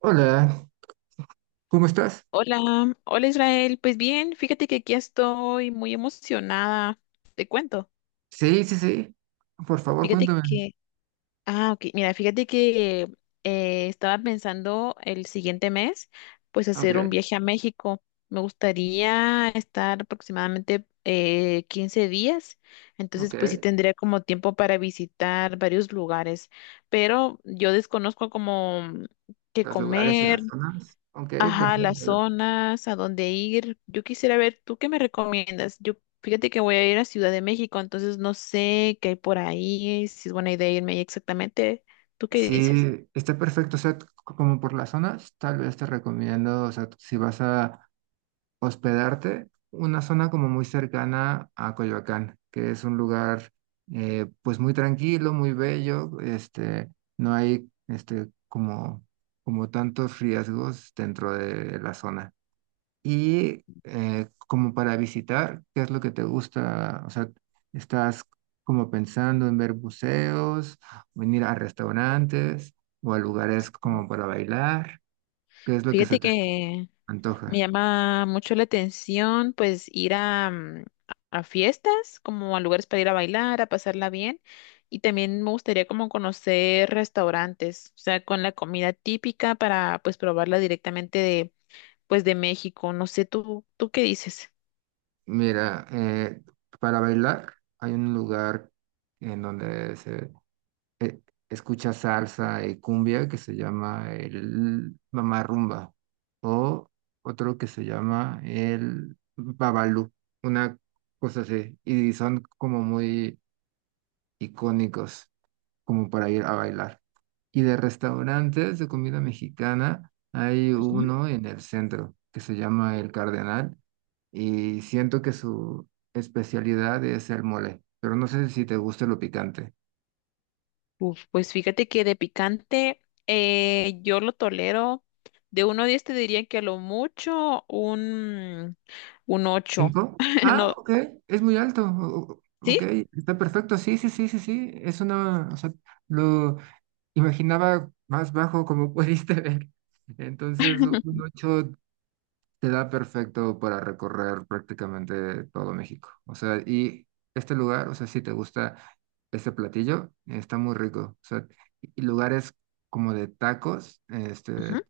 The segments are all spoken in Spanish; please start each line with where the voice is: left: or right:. right: Hola, ¿cómo estás?
left: Hola, hola Israel. Pues bien, fíjate que aquí estoy muy emocionada. Te cuento.
right: Sí, sí, sí. Por favor,
left: Fíjate
right: cuéntame.
left: que, ah, ok, mira, fíjate que estaba pensando el siguiente mes, pues hacer un
right: Ok,
left: viaje a México. Me gustaría estar aproximadamente 15 días,
right: ok.
left: entonces pues sí tendría como tiempo para visitar varios lugares, pero yo desconozco como qué
right: Los lugares y
left: comer.
right: las zonas. Ok,
left: Ajá, las
right: perfecto.
left: zonas, a dónde ir. Yo quisiera ver, ¿tú qué me recomiendas? Yo, fíjate que voy a ir a Ciudad de México, entonces no sé qué hay por ahí, si es buena idea irme ahí exactamente. ¿Tú qué dices?
right: Sí, está perfecto. O sea, como por las zonas, tal vez te recomiendo, o sea, si vas a hospedarte, una zona como muy cercana a Coyoacán, que es un lugar, pues muy tranquilo, muy bello. Este, no hay, este, como tantos riesgos dentro de la zona. Y como para visitar, ¿qué es lo que te gusta? O sea, ¿estás como pensando en ver buceos, o en ir a restaurantes o a lugares
left: Mm.
right: como para bailar? ¿Qué es lo que se
left: Fíjate
right: te
left: que me
right: antoja?
left: llama mucho la atención, pues, ir a fiestas, como a lugares para ir a bailar, a pasarla bien. Y también me gustaría como conocer restaurantes, o sea, con la comida típica para, pues, probarla directamente de pues de México. No sé, ¿tú qué dices?
right: Mira, para bailar hay un lugar en donde se eh, escucha salsa y cumbia que se llama el Mamá Rumba o otro que se llama el Babalú, una cosa así, y son como muy icónicos como para ir a bailar. Y de restaurantes de comida mexicana hay
left: Ujú.
right: uno en el centro que se llama El Cardenal y siento que su especialidad es el mole, pero no sé si te gusta lo picante.
left: Uf, pues fíjate que de picante yo lo tolero. De 1 a 10 te diría que a lo mucho un ocho.
right: ¿Cinco? Ah,
left: No,
right: ok, es muy alto.
left: ¿sí?
right: Ok, está perfecto. Sí, sí, sí, sí, sí. Es una, o sea, lo imaginaba más bajo como pudiste ver. Entonces, un ocho te da perfecto para recorrer prácticamente todo México. O sea, y este lugar, o sea, si te gusta este platillo, está muy rico. O sea, y lugares como de tacos,
left: Ujú.
right: este,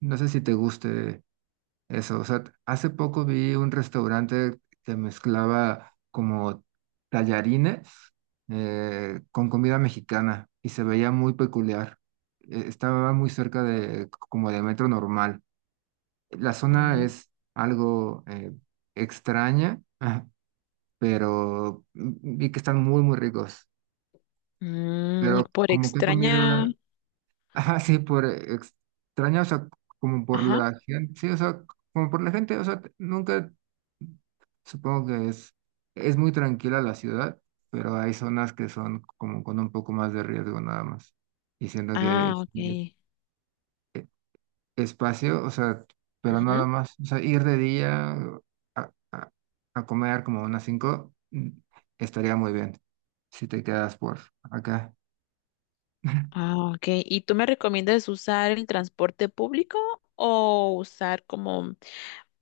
right: no sé si te guste eso, o sea, hace poco vi un restaurante que mezclaba como tallarines con comida mexicana y se veía muy peculiar. Estaba muy cerca de como de metro normal. La zona
left: Oh.
right: es algo extraña, pero vi que están muy, muy ricos.
left: Mm, y
right: Pero
left: por
right: como qué
left: extraña.
right: comida. Ajá, sí, por extraña, o sea, como por
left: Ajá.
right: la gente, sí, o sea, como por la gente, o sea, nunca, supongo que es muy tranquila la ciudad, pero hay zonas que son como con un poco más de riesgo nada más. Y siento que
left: Ah,
right: es
left: ok.
right: espacio, o sea, pero nada
left: Ujú.
right: más, o sea, ir de día a, a- a comer como unas cinco estaría muy bien si te quedas por acá.
left: Ah, ok. ¿Y tú me recomiendas usar el transporte público o usar como...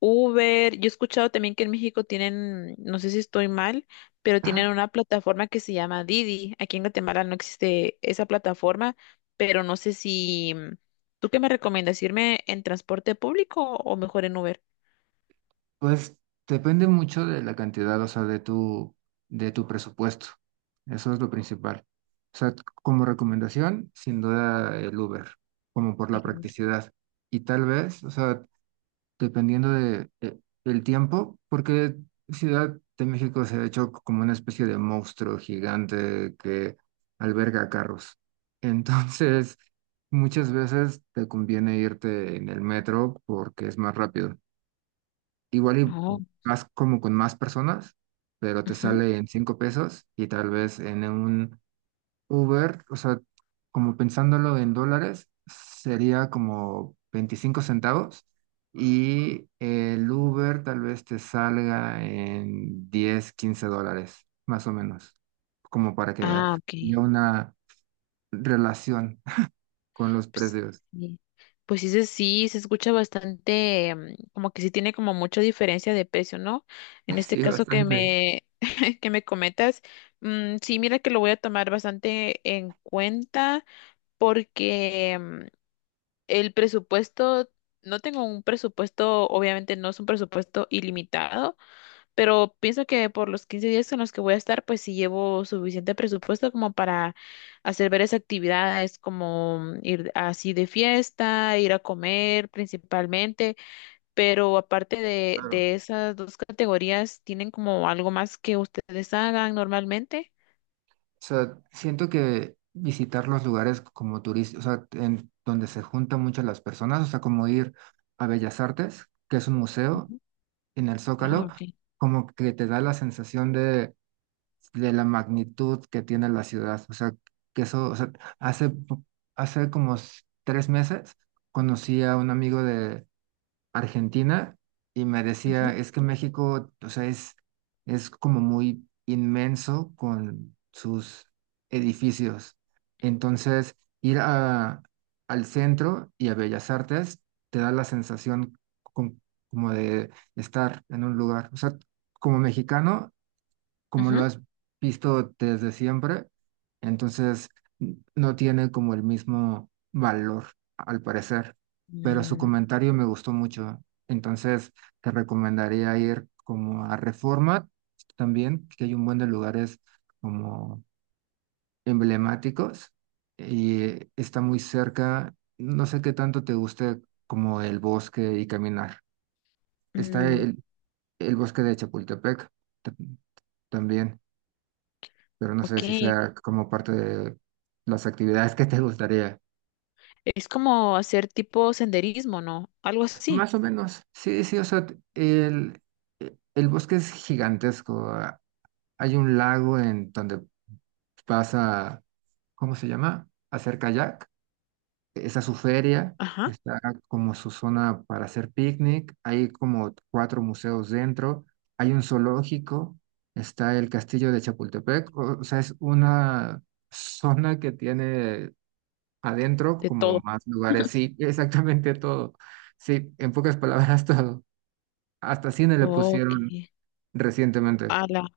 left: Uber? Yo he escuchado también que en México tienen, no sé si estoy mal, pero tienen una plataforma que se llama Didi. Aquí en Guatemala no existe esa plataforma, pero no sé si... ¿Tú qué me recomiendas? ¿Irme en transporte público o mejor en Uber?
right: Pues depende mucho de la cantidad, o sea, de tu presupuesto. Eso es lo principal. O sea, como recomendación, sin duda el Uber, como por
left: En
right: la
left: Uber.
right: practicidad. Y tal vez, o sea, dependiendo de, el tiempo, porque Ciudad de México se ha hecho como una especie de monstruo gigante que alberga carros. Entonces, muchas veces te conviene irte en el metro porque es más rápido. Igual y
left: Oh,
right: vas como con más personas, pero te
left: ujú.
right: sale en 5 pesos y tal vez en un Uber, o sea, como pensándolo en dólares, sería como 25 centavos y el Uber tal vez te salga en 10, 15 dólares, más o menos, como para que
left: Ah,
right: haya
left: ok.
right: una relación con los
left: Pues
right: precios.
left: sí, pues sí, sí, se escucha bastante, como que sí tiene como mucha diferencia de precio, ¿no? En este
right: Sí,
left: caso que
right: bastante.
left: me, que me comentas, sí, mira que lo voy a tomar bastante en cuenta porque el presupuesto, no tengo un presupuesto, obviamente no es un presupuesto ilimitado, pero pienso que por los 15 días en los que voy a estar, pues sí llevo suficiente presupuesto como para hacer varias actividades, como ir así de fiesta, ir a comer principalmente. Pero aparte de,
right: Claro.
left: de esas dos categorías, ¿tienen como algo más que ustedes hagan normalmente?
right: O sea, siento que visitar los lugares como turistas, o sea, en donde se juntan muchas las personas, o sea, como ir a Bellas Artes, que es un museo
left: Ujú.
right: en el
left: Ah,
right: Zócalo,
left: ok.
right: como que te da la sensación de la magnitud que tiene la ciudad. O sea, que eso, o sea, hace, po- hace como 3 meses conocí a un amigo de Argentina y me decía,
left: Ujú,
right: es que México, o sea, es como muy inmenso con sus edificios. Entonces, ir al centro y a Bellas Artes te da la sensación con- como de estar en un lugar. O sea, como mexicano, como lo
left: Ujú.
right: has visto desde siempre, entonces no tiene como el mismo valor, al parecer, pero su
left: Mm,
right: comentario me gustó mucho, entonces te recomendaría ir como a Reforma también, que hay un buen de lugares como emblemáticos y está muy cerca, no sé qué tanto te guste como el bosque y caminar. Está
left: mm,
right: el bosque de Chapultepec ta- también. Pero no sé si
left: ok.
right: sea como parte de las actividades que te gustaría.
left: Es como hacer tipo senderismo, ¿no? Algo así.
right: Más o menos, sí, sí, o sea, el bosque es gigantesco. Hay un lago en donde pasa, ¿cómo se llama? Hacer kayak. Esa es su feria,
left: Ajá.
right: está como su zona para hacer picnic. Hay como cuatro museos dentro. Hay un zoológico, está el castillo de Chapultepec. O sea, es una zona que tiene adentro,
left: De
right: como
left: todo.
right: más lugares. Sí, exactamente todo. Sí, en pocas palabras todo. Hasta cine le
left: Ok.
right: pusieron recientemente.
left: Ala.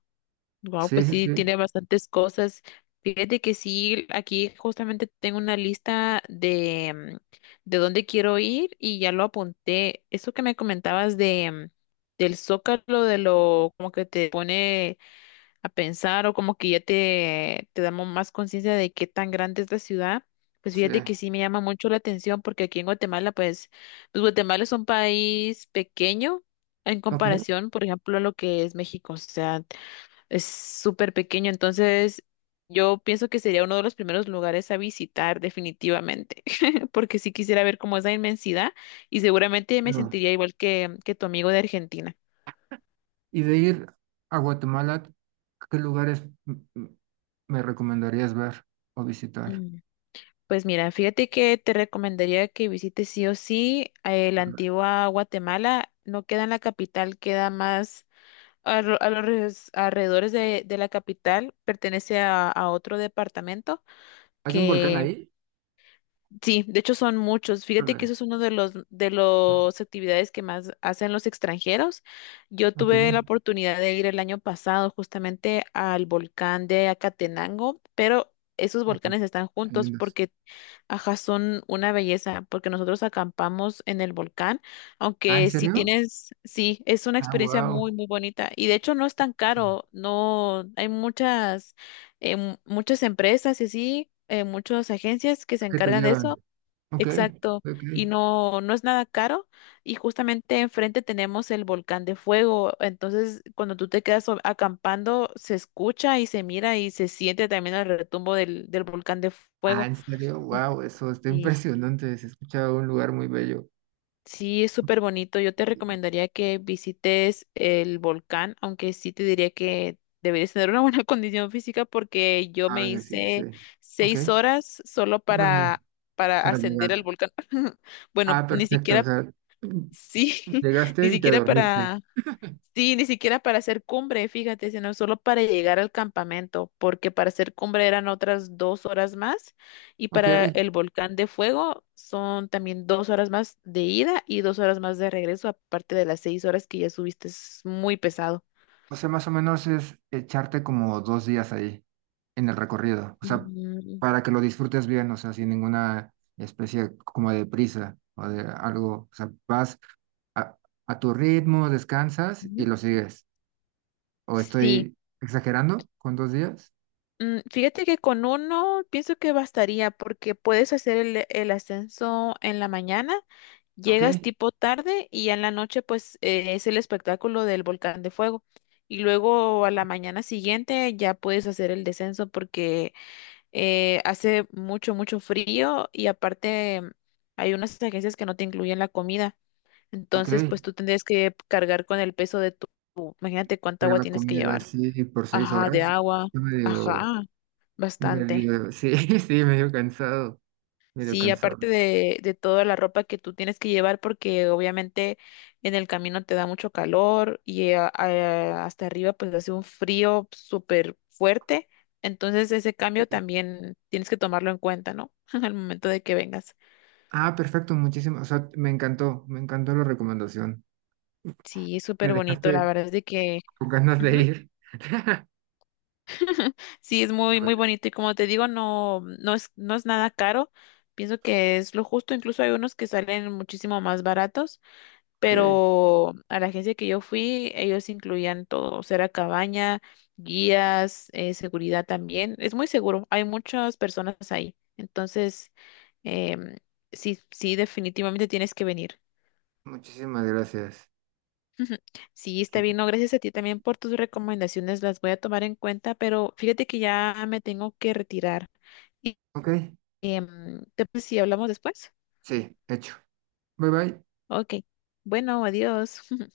left: Wow,
right: Sí,
left: pues
right: sí,
left: sí,
right: sí.
left: tiene bastantes cosas. Fíjate que sí, aquí justamente tengo una lista de, de dónde quiero ir y ya lo apunté. Eso que me comentabas de, del Zócalo, de lo como que te pone a pensar o como que ya te damos más conciencia de qué tan grande es la ciudad, pues
right: Sí.
left: fíjate que sí me llama mucho la atención porque aquí en Guatemala, pues, pues Guatemala es un país pequeño en
right: Ok.
left: comparación, por ejemplo, a lo que es México, o sea, es súper pequeño, entonces yo pienso que sería uno de los primeros lugares a visitar definitivamente, porque sí quisiera ver como esa inmensidad y seguramente me
right: Pero,
left: sentiría igual que tu amigo de Argentina.
right: y de ir a Guatemala, ¿qué lugares me recomendarías ver o visitar?
left: Pues mira, fíjate que te recomendaría que visites sí o sí la antigua Guatemala. No queda en la capital, queda más a, a los alrededores de la capital. Pertenece a otro departamento.
right: ¿Hay un volcán ahí?
left: Sí, de hecho son muchos. Fíjate que
right: Híjole.
left: eso es uno de los de las actividades que más hacen los extranjeros. Yo
right: Ok.
left: tuve la oportunidad de ir el año pasado justamente al volcán de Acatenango, pero esos
right: Ajá,
left: volcanes están
right: qué
left: juntos
right: lindos.
left: porque, ajá, son una belleza, porque nosotros acampamos en el volcán,
right: Ah, ¿en
left: aunque si
right: serio?
left: tienes, sí, es una
right: Ah,
left: experiencia muy,
right: wow.
left: muy bonita. Y de hecho no es tan caro, no, hay muchas, muchas empresas y así. Muchas agencias que se
right: ¿Qué te
left: encargan de
right: llevan?
left: eso.
right: Ok,
left: Exacto,
right: ok.
left: y no, no es nada caro y justamente enfrente tenemos el volcán de fuego, entonces cuando tú te quedas acampando se escucha y se mira y se siente también el retumbo del volcán de
right: Ah,
left: fuego.
right: ¿en serio? Wow, eso está
left: Y
right: impresionante. Se escucha un lugar muy bello.
left: sí, es súper bonito, yo te recomendaría que visites el volcán, aunque sí te diría que deberías tener una buena condición física porque yo
right: Ah,
left: me
right: venga, sí, sí,
left: hice
right: sí. Ok,
left: 6 horas solo
right: órale,
left: para
right: para
left: ascender al
right: llegar.
left: volcán. Bueno,
right: Ah,
left: ni
right: perfecto. O
left: siquiera.
right: sea,
left: Sí, ni
right: llegaste y te
left: siquiera
right: dormiste.
left: para, sí, ni siquiera para hacer cumbre, fíjate, sino solo para llegar al campamento, porque para hacer cumbre eran otras 2 horas más y
right: Ok,
left: para el volcán de fuego son también 2 horas más de ida y 2 horas más de regreso, aparte de las 6 horas que ya subiste, es muy pesado.
right: o sea, más o menos es echarte como 2 días ahí en el recorrido. O sea,
left: Mm,
right: para que lo disfrutes bien, o sea, sin ninguna especie como de prisa o de algo. O sea, vas a, a tu ritmo, descansas y
left: ujú.
right: lo sigues. ¿O
left: Sí,
right: estoy exagerando con 2 días?
left: Fíjate que con uno pienso que bastaría porque puedes hacer el ascenso en la mañana, llegas
right: Ok,
left: tipo tarde y ya en la noche pues es el espectáculo del volcán de fuego. Y luego a la mañana siguiente ya puedes hacer el descenso porque hace mucho, mucho frío y aparte hay unas agencias que no te incluyen la comida.
right: ok.
left: Entonces pues tú tendrías que cargar con el peso de tu, imagínate cuánta
right: Pero
left: agua
right: la
left: tienes que
right: comida
left: llevar.
right: así por seis
left: Ajá, de
right: horas,
left: agua.
right: yo medio,
left: Ajá, bastante.
right: medio, sí, sí, medio cansado, medio
left: Sí,
right: cansado.
left: aparte de toda la ropa que tú tienes que llevar, porque obviamente en el camino te da mucho calor y hasta arriba pues hace un frío súper fuerte. Entonces ese cambio
right: Eh,
left: también tienes que tomarlo en cuenta, ¿no? Al momento de que vengas.
right: Ah, perfecto, muchísimo. O sea, me encantó la recomendación.
left: Sí, es
right: Me
left: súper bonito, la
right: dejaste
left: verdad es de que...
right: con ganas de
left: Ujú.
right: ir.
left: Sí, es muy, muy bonito y como te digo, no, no es nada caro. Pienso que es lo justo, incluso hay unos que salen muchísimo más baratos.
right: Ok,
left: Pero a la agencia que yo fui, ellos incluían todo, o sea, era cabaña, guías, seguridad también. Es muy seguro, hay muchas personas ahí. Entonces, em, sí, sí, definitivamente tienes que venir.
right: muchísimas gracias.
left: Ujú. Sí,
right: Sí.
left: está bien, no, gracias a ti también por tus recomendaciones, las voy a tomar en cuenta, pero fíjate que ya me tengo que retirar. Y,
right: Ok,
left: em, ¿te parece si hablamos después?
right: sí, hecho. Bye bye.
left: Ok, bueno, adiós.